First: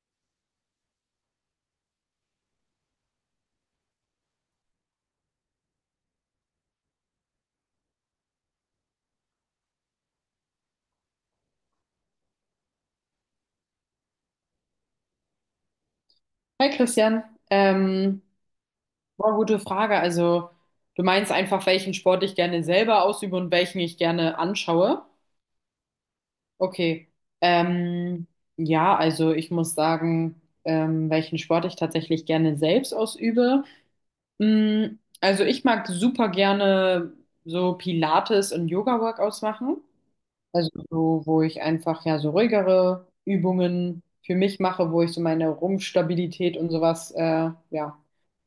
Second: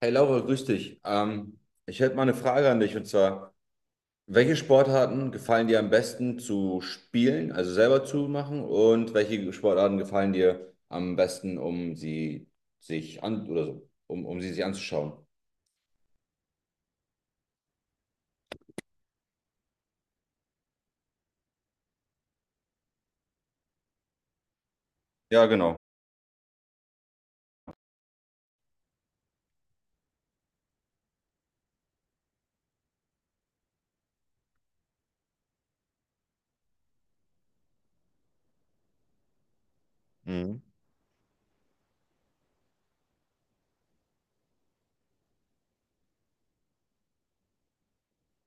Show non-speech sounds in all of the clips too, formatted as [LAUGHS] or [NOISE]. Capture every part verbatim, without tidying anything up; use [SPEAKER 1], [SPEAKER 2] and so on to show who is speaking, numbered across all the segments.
[SPEAKER 1] Hey Laura, grüß dich. Ähm, ich hätte mal eine Frage an dich, und zwar: Welche Sportarten gefallen dir am besten zu spielen, also selber zu machen, und welche Sportarten gefallen dir am besten, um sie sich an oder so, um, um sie sich anzuschauen?
[SPEAKER 2] Hi Christian, ähm, boah, gute Frage. Also du meinst einfach, welchen Sport ich gerne selber ausübe und welchen ich gerne anschaue?
[SPEAKER 1] Ja, genau.
[SPEAKER 2] Okay. Ähm, ja, also ich muss sagen, ähm, welchen Sport ich tatsächlich gerne selbst ausübe. Mm, also ich mag super gerne so Pilates und Yoga-Workouts machen.
[SPEAKER 1] Mhm.
[SPEAKER 2] Also so, wo ich einfach ja so ruhigere Übungen für mich mache, wo ich so meine Rumpfstabilität und sowas äh, ja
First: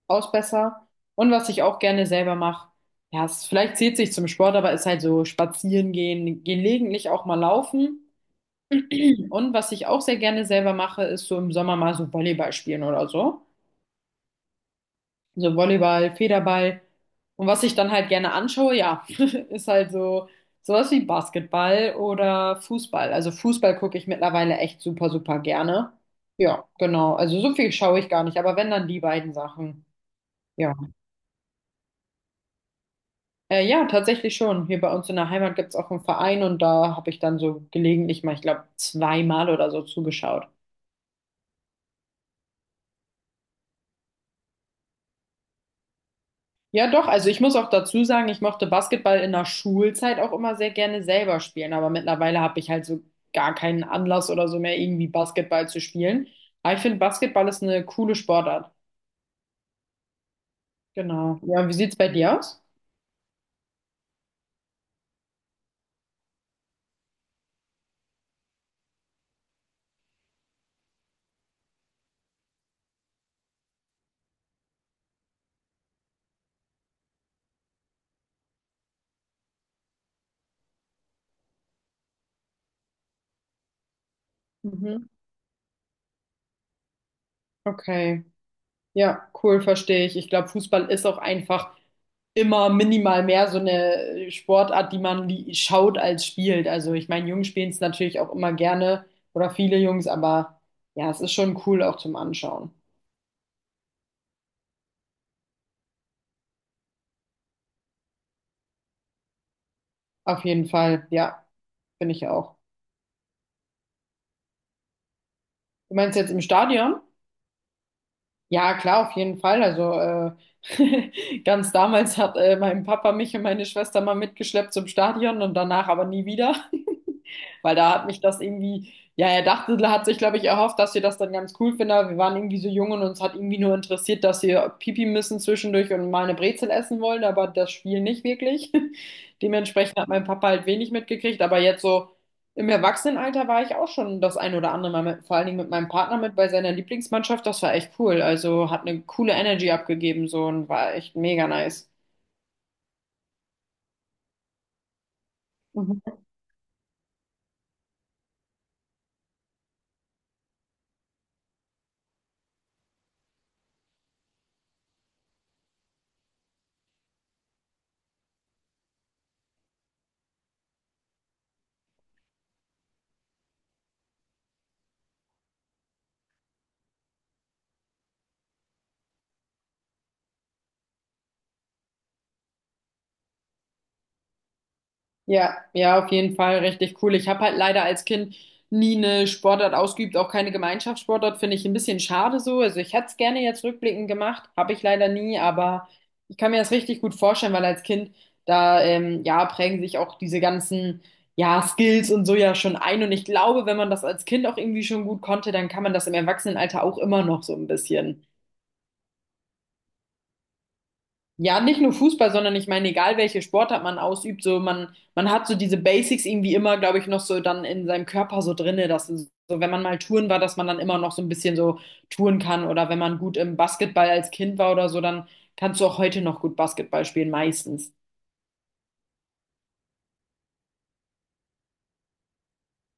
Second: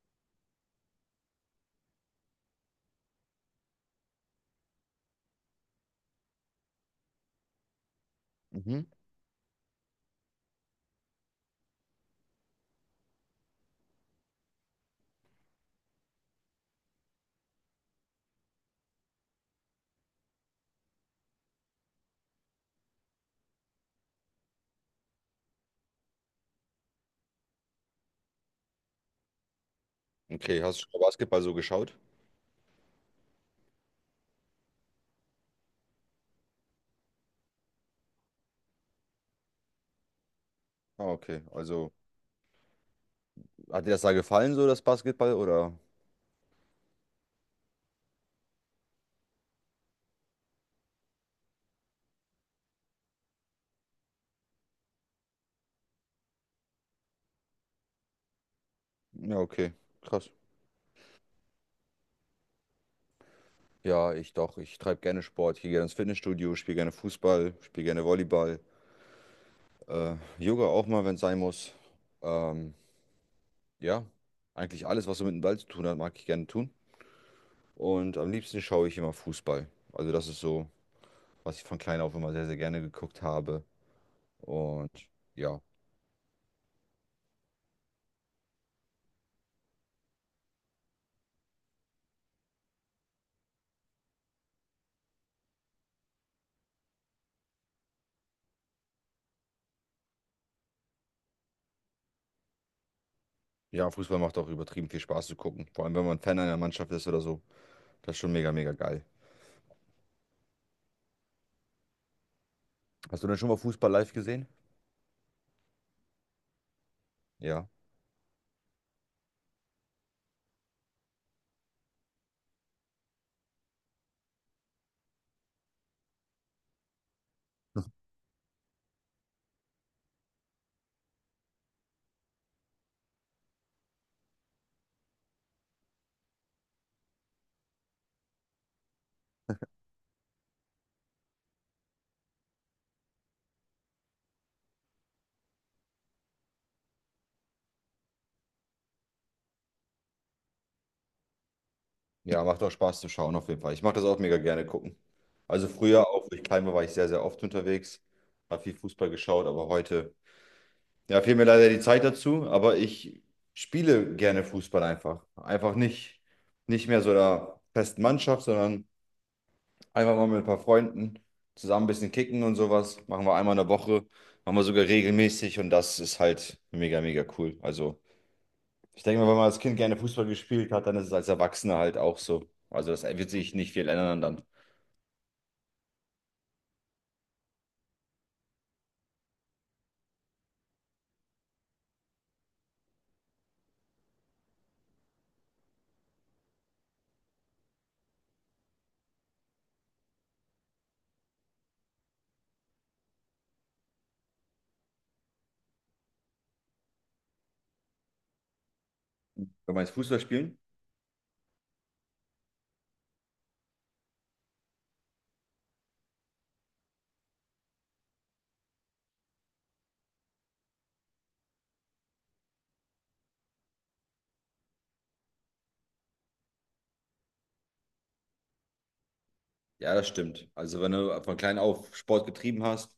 [SPEAKER 2] ausbesser. Und was ich auch gerne selber mache, ja, es, vielleicht zählt sich zum Sport, aber ist halt so spazieren gehen, gelegentlich auch mal laufen.
[SPEAKER 1] Mhm.
[SPEAKER 2] Und was ich auch sehr gerne selber mache, ist so im Sommer mal so Volleyball spielen oder so. So Volleyball, Federball. Und was ich dann halt gerne anschaue, ja, [LAUGHS] ist halt so sowas wie Basketball oder Fußball. Also Fußball gucke ich mittlerweile echt super, super gerne. Ja, genau. Also so viel schaue ich gar nicht, aber wenn dann die beiden Sachen.
[SPEAKER 1] Okay,
[SPEAKER 2] Ja.
[SPEAKER 1] hast du schon mal Basketball so geschaut?
[SPEAKER 2] Äh, ja, tatsächlich schon. Hier bei uns in der Heimat gibt es auch einen Verein und da habe ich dann so gelegentlich mal, ich glaube, zweimal oder so zugeschaut.
[SPEAKER 1] Ah, okay. Also, hat dir das da gefallen, so das Basketball, oder?
[SPEAKER 2] Ja, doch, also ich muss auch dazu sagen, ich mochte Basketball in der Schulzeit auch immer sehr gerne selber spielen, aber mittlerweile habe ich halt so gar keinen Anlass oder so mehr, irgendwie Basketball zu spielen. Aber ich finde, Basketball ist eine coole Sportart.
[SPEAKER 1] Ja, okay. Krass.
[SPEAKER 2] Genau. Ja, und wie sieht's bei dir aus?
[SPEAKER 1] Ja, ich doch. Ich treibe gerne Sport. Ich gehe gerne ins Fitnessstudio, spiele gerne Fußball, spiele gerne Volleyball. Äh, Yoga auch mal, wenn es sein muss. Ähm, ja, eigentlich alles, was so mit dem Ball zu tun hat, mag ich gerne tun. Und am liebsten schaue ich immer Fußball. Also das ist so, was ich von klein auf immer sehr, sehr gerne geguckt habe. Und
[SPEAKER 2] Mhm.
[SPEAKER 1] ja,
[SPEAKER 2] Okay. Ja, cool, verstehe ich. Ich glaube, Fußball ist auch einfach immer minimal mehr so eine Sportart, die man li- schaut als spielt. Also ich meine, Jungs spielen es natürlich auch immer gerne oder viele Jungs, aber ja, es ist schon cool auch zum Anschauen.
[SPEAKER 1] ja, Fußball macht auch übertrieben viel Spaß zu gucken. Vor allem, wenn man Fan einer Mannschaft ist oder so. Das ist schon mega, mega geil.
[SPEAKER 2] Auf jeden Fall, ja, finde ich auch.
[SPEAKER 1] Hast du denn schon mal Fußball live gesehen?
[SPEAKER 2] Du meinst jetzt im Stadion?
[SPEAKER 1] Ja.
[SPEAKER 2] Ja, klar, auf jeden Fall. Also äh, [LAUGHS] ganz damals hat äh, mein Papa mich und meine Schwester mal mitgeschleppt zum Stadion und danach aber nie wieder. Weil da hat mich das irgendwie, ja, er dachte, er hat sich, glaube ich, erhofft, dass wir das dann ganz cool finden, aber wir waren irgendwie so jung und uns hat irgendwie nur interessiert, dass wir Pipi müssen zwischendurch und mal eine Brezel essen wollen, aber das Spiel nicht wirklich. [LAUGHS] Dementsprechend hat mein Papa halt wenig mitgekriegt, aber jetzt so im Erwachsenenalter war ich auch schon das ein oder andere Mal mit, vor allen Dingen mit meinem Partner mit bei seiner Lieblingsmannschaft. Das war echt cool. Also hat eine coole Energy abgegeben so und war echt mega nice.
[SPEAKER 1] Ja, macht auch Spaß zu schauen, auf jeden Fall. Ich mache das auch mega gerne gucken. Also
[SPEAKER 2] Mhm.
[SPEAKER 1] früher, auch wo ich klein war, war ich sehr, sehr oft unterwegs, habe viel Fußball geschaut, aber heute ja, fehlt mir leider die Zeit dazu, aber ich spiele gerne Fußball einfach. Einfach nicht, nicht mehr so der festen Mannschaft, sondern einfach mal mit ein paar Freunden zusammen ein bisschen kicken und sowas. Machen wir einmal in der Woche, machen wir sogar regelmäßig, und das ist halt mega, mega cool. Also, ich denke mal, wenn man als Kind gerne Fußball gespielt hat, dann ist es als Erwachsener halt auch so. Also, das wird sich nicht viel ändern dann.
[SPEAKER 2] Ja, ja, auf jeden Fall richtig cool. Ich habe halt leider als Kind nie eine Sportart ausgeübt, auch keine Gemeinschaftssportart, finde ich ein bisschen schade so. Also ich hätte es gerne jetzt rückblickend gemacht, habe ich leider nie, aber ich kann mir das richtig gut vorstellen, weil als Kind, da ähm, ja, prägen sich auch diese ganzen ja, Skills und so ja schon ein. Und ich glaube, wenn man das als Kind auch irgendwie schon gut konnte, dann kann man das im Erwachsenenalter auch immer noch so ein bisschen.
[SPEAKER 1] Wenn man jetzt Fußball spielen?
[SPEAKER 2] Ja, nicht nur Fußball, sondern ich meine, egal welche Sportart man ausübt, so man, man hat so diese Basics irgendwie immer, glaube ich, noch so dann in seinem Körper so drinne, dass es so, wenn man mal touren war, dass man dann immer noch so ein bisschen so touren kann oder wenn man gut im Basketball als Kind war oder so, dann kannst du auch heute noch gut Basketball spielen, meistens.
[SPEAKER 1] Ja, das stimmt. Also, wenn du von klein auf Sport getrieben hast,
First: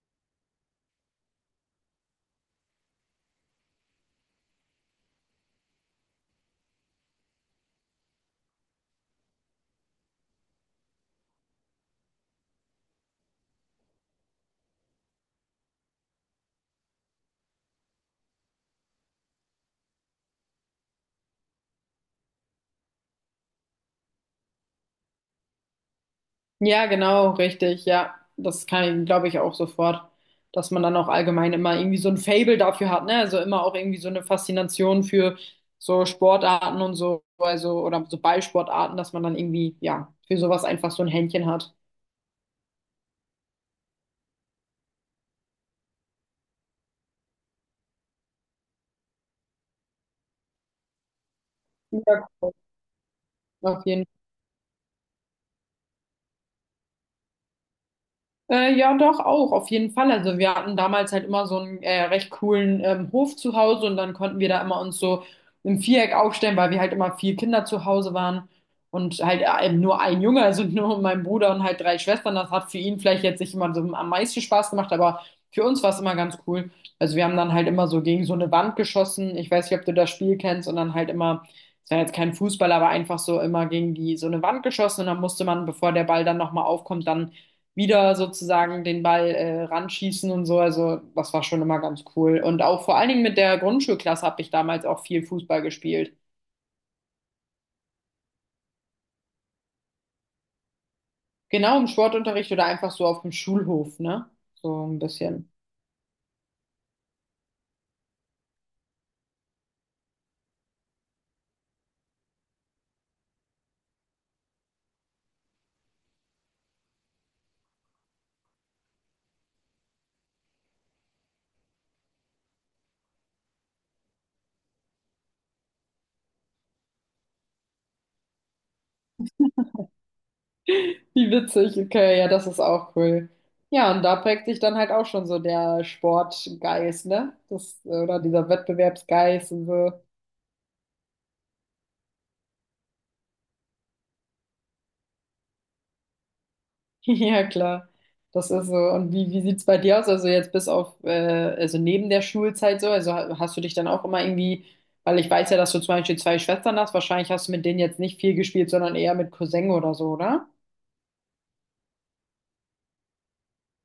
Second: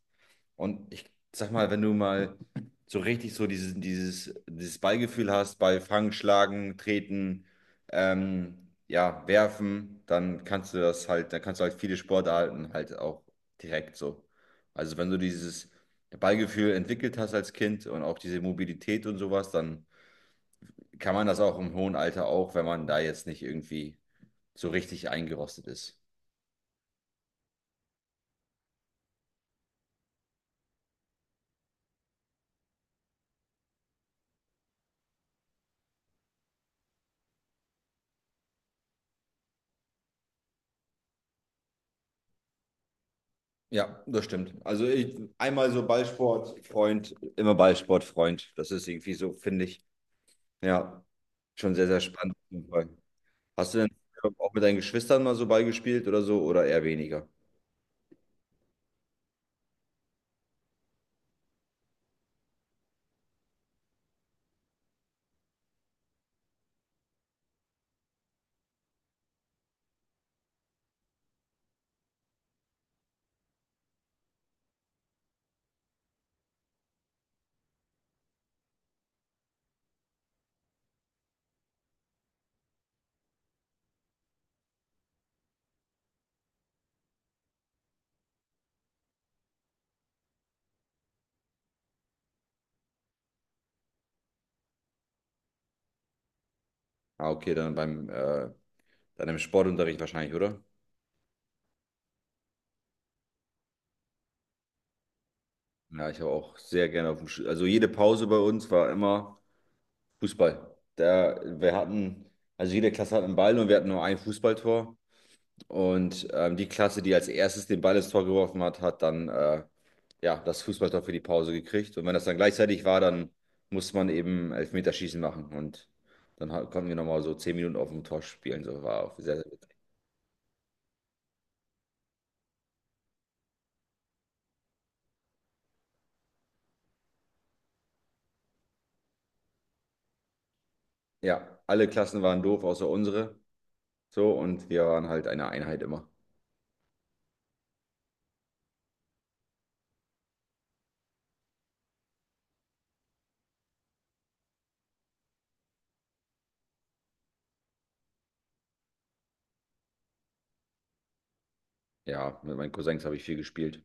[SPEAKER 1] und ich sag mal, wenn du mal so richtig so dieses, dieses, dieses Ballgefühl hast bei Fangen, Schlagen, Treten, ähm, ja, Werfen, dann kannst du das halt, dann kannst du halt viele Sportarten halt auch direkt so. Also wenn du dieses Ballgefühl entwickelt hast als Kind und auch diese Mobilität und sowas, dann kann man das auch im hohen Alter auch, wenn man da jetzt nicht irgendwie so richtig eingerostet ist.
[SPEAKER 2] Ja, genau, richtig. Ja, das kann ich, glaube ich, auch sofort, dass man dann auch allgemein immer irgendwie so ein Faible dafür hat, ne? Also immer auch irgendwie so eine Faszination für so Sportarten und so, also oder so Ballsportarten, dass man dann irgendwie, ja, für sowas einfach so ein Händchen hat.
[SPEAKER 1] Ja, das stimmt. Also ich, einmal so Ballsportfreund, immer Ballsportfreund. Das ist irgendwie so, finde ich. Ja, schon sehr, sehr
[SPEAKER 2] Ja,
[SPEAKER 1] spannend, auf
[SPEAKER 2] cool.
[SPEAKER 1] jeden Fall. Hast du
[SPEAKER 2] Auf
[SPEAKER 1] denn
[SPEAKER 2] jeden
[SPEAKER 1] auch mit deinen Geschwistern mal so Ball gespielt oder so, oder eher weniger?
[SPEAKER 2] Äh, ja, doch, auch, auf jeden Fall. Also wir hatten damals halt immer so einen äh, recht coolen ähm, Hof zu Hause und dann konnten wir da immer uns so im Viereck aufstellen, weil wir halt immer vier Kinder zu Hause waren und halt äh, eben nur ein Junge, also [LAUGHS] nur mein Bruder und halt drei Schwestern. Das hat für ihn vielleicht jetzt nicht immer so am meisten Spaß gemacht, aber für uns war es immer ganz cool. Also wir haben dann halt immer so gegen so eine Wand geschossen. Ich weiß nicht, ob du das Spiel kennst und dann halt immer, es war jetzt kein Fußball, aber einfach so immer gegen die so eine Wand geschossen und dann musste man, bevor der Ball dann nochmal aufkommt, dann wieder sozusagen den Ball äh, ranschießen und so. Also das war schon immer ganz cool. Und auch vor allen Dingen mit der Grundschulklasse habe ich damals auch viel Fußball gespielt.
[SPEAKER 1] Ah, okay, dann beim äh, dann im Sportunterricht wahrscheinlich, oder?
[SPEAKER 2] Genau im Sportunterricht oder einfach so auf dem Schulhof, ne? So ein bisschen.
[SPEAKER 1] Ja, ich habe auch sehr gerne auf dem Sch- Also jede Pause bei uns war immer Fußball. Da, wir hatten, also jede Klasse hat einen Ball und wir hatten nur ein Fußballtor. Und ähm, die Klasse, die als erstes den Ball ins Tor geworfen hat, hat dann äh, ja, das Fußballtor für die Pause gekriegt. Und wenn das dann gleichzeitig war, dann musste man eben Elfmeterschießen machen. Und dann ha- konnten wir nochmal so zehn Minuten auf dem Tor spielen. So war auch sehr, sehr witzig.
[SPEAKER 2] Wie witzig, okay, ja, das ist auch cool. Ja, und da prägt sich dann halt auch schon so der Sportgeist, ne? Das, oder dieser Wettbewerbsgeist und so.
[SPEAKER 1] Ja, alle Klassen waren doof, außer unsere. So, und wir waren halt eine Einheit immer.
[SPEAKER 2] [LAUGHS] Ja, klar. Das ist so. Und wie, wie sieht's bei dir aus? Also jetzt bis auf, äh, also neben der Schulzeit so, also ha- hast du dich dann auch immer irgendwie, weil ich weiß ja, dass du zum Beispiel zwei Schwestern hast, wahrscheinlich hast du mit denen jetzt nicht viel gespielt, sondern eher mit Cousin oder so, oder?
[SPEAKER 1] Ja, mit meinen Cousins habe ich viel gespielt.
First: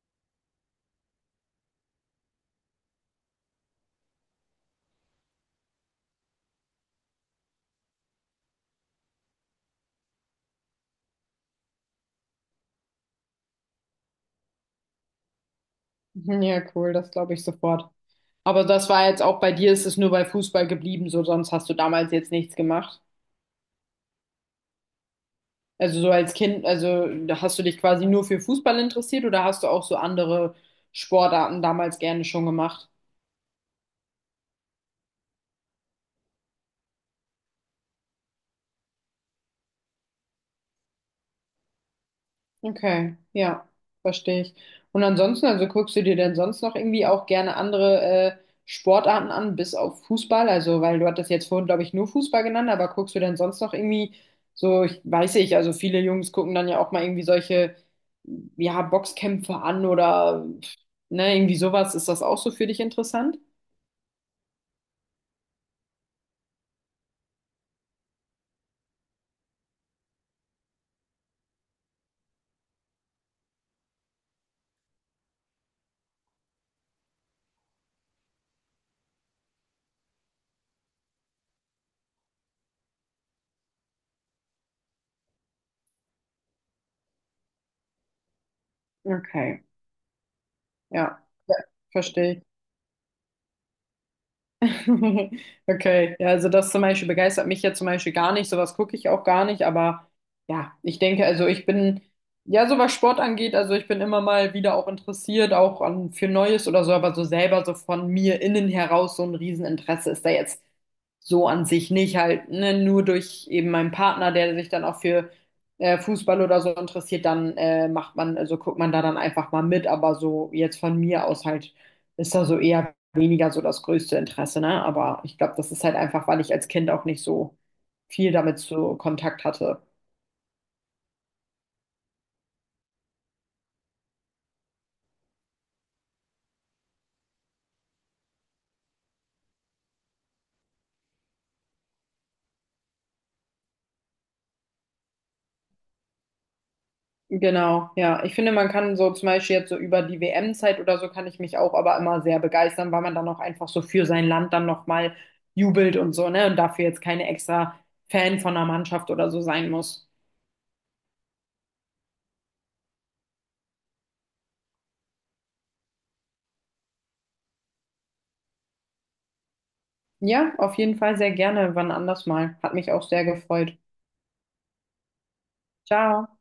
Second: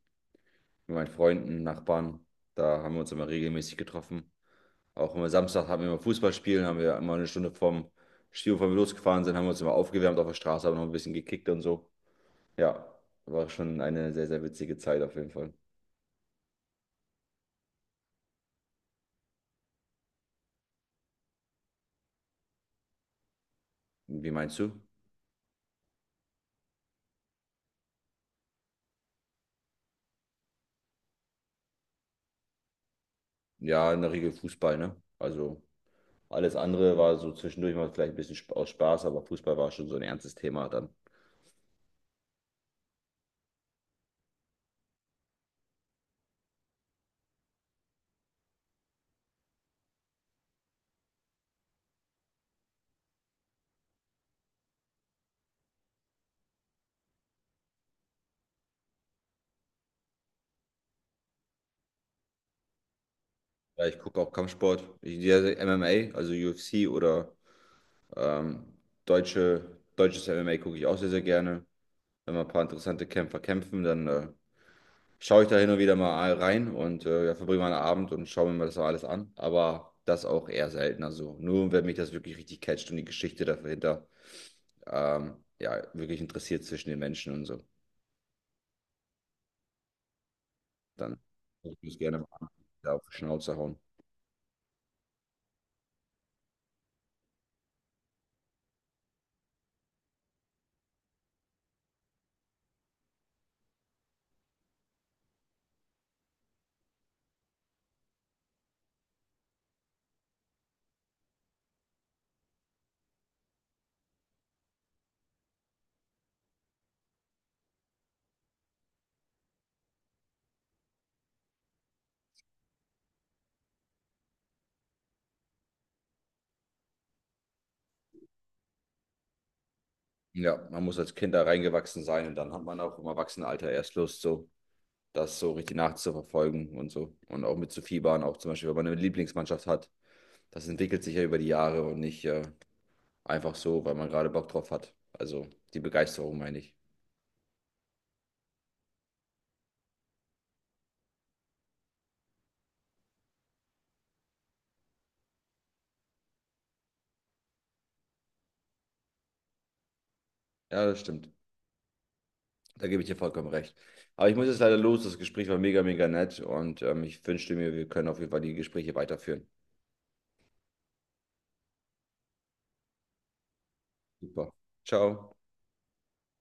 [SPEAKER 1] Mit meinen Freunden, Nachbarn. Da haben wir uns immer regelmäßig getroffen. Auch immer Samstag hatten wir immer Fußballspielen, haben wir immer eine Stunde vom Stil, bevor wir losgefahren sind, haben wir uns immer aufgewärmt auf der Straße, haben noch ein bisschen gekickt und so. Ja, war schon eine sehr, sehr witzige Zeit auf jeden Fall.
[SPEAKER 2] Mhm, ja, cool, das glaube ich sofort. Aber das war jetzt auch bei dir, ist es nur bei Fußball geblieben, so sonst hast du damals jetzt nichts gemacht.
[SPEAKER 1] Wie meinst du?
[SPEAKER 2] Also so als Kind, also da hast du dich quasi nur für Fußball interessiert oder hast du auch so andere Sportarten damals gerne schon gemacht?
[SPEAKER 1] Ja, in der Regel Fußball, ne? Also alles andere war so zwischendurch mal vielleicht ein bisschen sp- aus Spaß, aber Fußball war schon so ein ernstes Thema dann.
[SPEAKER 2] Okay, ja, verstehe ich. Und ansonsten, also guckst du dir denn sonst noch irgendwie auch gerne andere äh, Sportarten an, bis auf Fußball? Also, weil du hattest jetzt vorhin, glaube ich, nur Fußball genannt, aber guckst du denn sonst noch irgendwie so, ich weiß nicht, also viele Jungs gucken dann ja auch mal irgendwie solche, ja, Boxkämpfe an oder, ne, irgendwie sowas. Ist das auch so für dich interessant?
[SPEAKER 1] Ja, ich gucke auch Kampfsport, ich, ja, M M A, also U F C oder ähm, deutsche, deutsches M M A gucke ich auch sehr, sehr gerne. Wenn mal ein paar interessante Kämpfer kämpfen, dann äh, schaue ich da hin und wieder mal rein und äh, ja, verbringe mal einen Abend und schaue mir mal das so alles an. Aber das auch eher selten. Also nur, wenn mich das wirklich richtig catcht und die Geschichte dahinter ähm, ja, wirklich interessiert zwischen den Menschen und so,
[SPEAKER 2] Okay,
[SPEAKER 1] dann
[SPEAKER 2] ja, ja,
[SPEAKER 1] würde ich das gerne mal
[SPEAKER 2] verstehe ich.
[SPEAKER 1] an- da auf die Schnauze hauen.
[SPEAKER 2] [LAUGHS] Okay, ja, also das zum Beispiel begeistert mich ja zum Beispiel gar nicht, sowas gucke ich auch gar nicht, aber ja, ich denke, also ich bin, ja, so was Sport angeht, also ich bin immer mal wieder auch interessiert, auch an, für Neues oder so, aber so selber so von mir innen heraus so ein Rieseninteresse ist da jetzt so an sich nicht halt, ne, nur durch eben meinen Partner, der sich dann auch für äh, Fußball oder so interessiert, dann äh, macht man, also guckt man da dann einfach mal mit, aber so jetzt von mir aus halt ist da so eher weniger so das größte Interesse, ne? Aber ich glaube, das ist halt einfach, weil ich als Kind auch nicht so viel damit zu Kontakt hatte.
[SPEAKER 1] Ja, man muss als Kind da reingewachsen sein und dann hat man auch im Erwachsenenalter erst Lust, so das so richtig nachzuverfolgen und so. Und auch mit zu fiebern auch zum Beispiel, wenn man eine Lieblingsmannschaft hat. Das entwickelt sich ja über die Jahre und nicht äh, einfach so, weil man gerade Bock drauf hat. Also die Begeisterung meine ich.
[SPEAKER 2] Genau, ja. Ich finde, man kann so zum Beispiel jetzt so über die W M-Zeit oder so kann ich mich auch aber immer sehr begeistern, weil man dann auch einfach so für sein Land dann nochmal jubelt und so, ne? Und dafür jetzt keine extra Fan von einer Mannschaft oder so sein muss.
[SPEAKER 1] Ja, das stimmt. Da gebe ich dir vollkommen recht. Aber ich muss jetzt leider los. Das Gespräch war mega, mega nett und ähm, ich wünschte mir, wir können auf jeden Fall die Gespräche weiterführen.
[SPEAKER 2] Ja, auf jeden Fall sehr gerne, wann anders mal. Hat mich auch sehr gefreut.
[SPEAKER 1] Super. Ciao.
[SPEAKER 2] Ciao.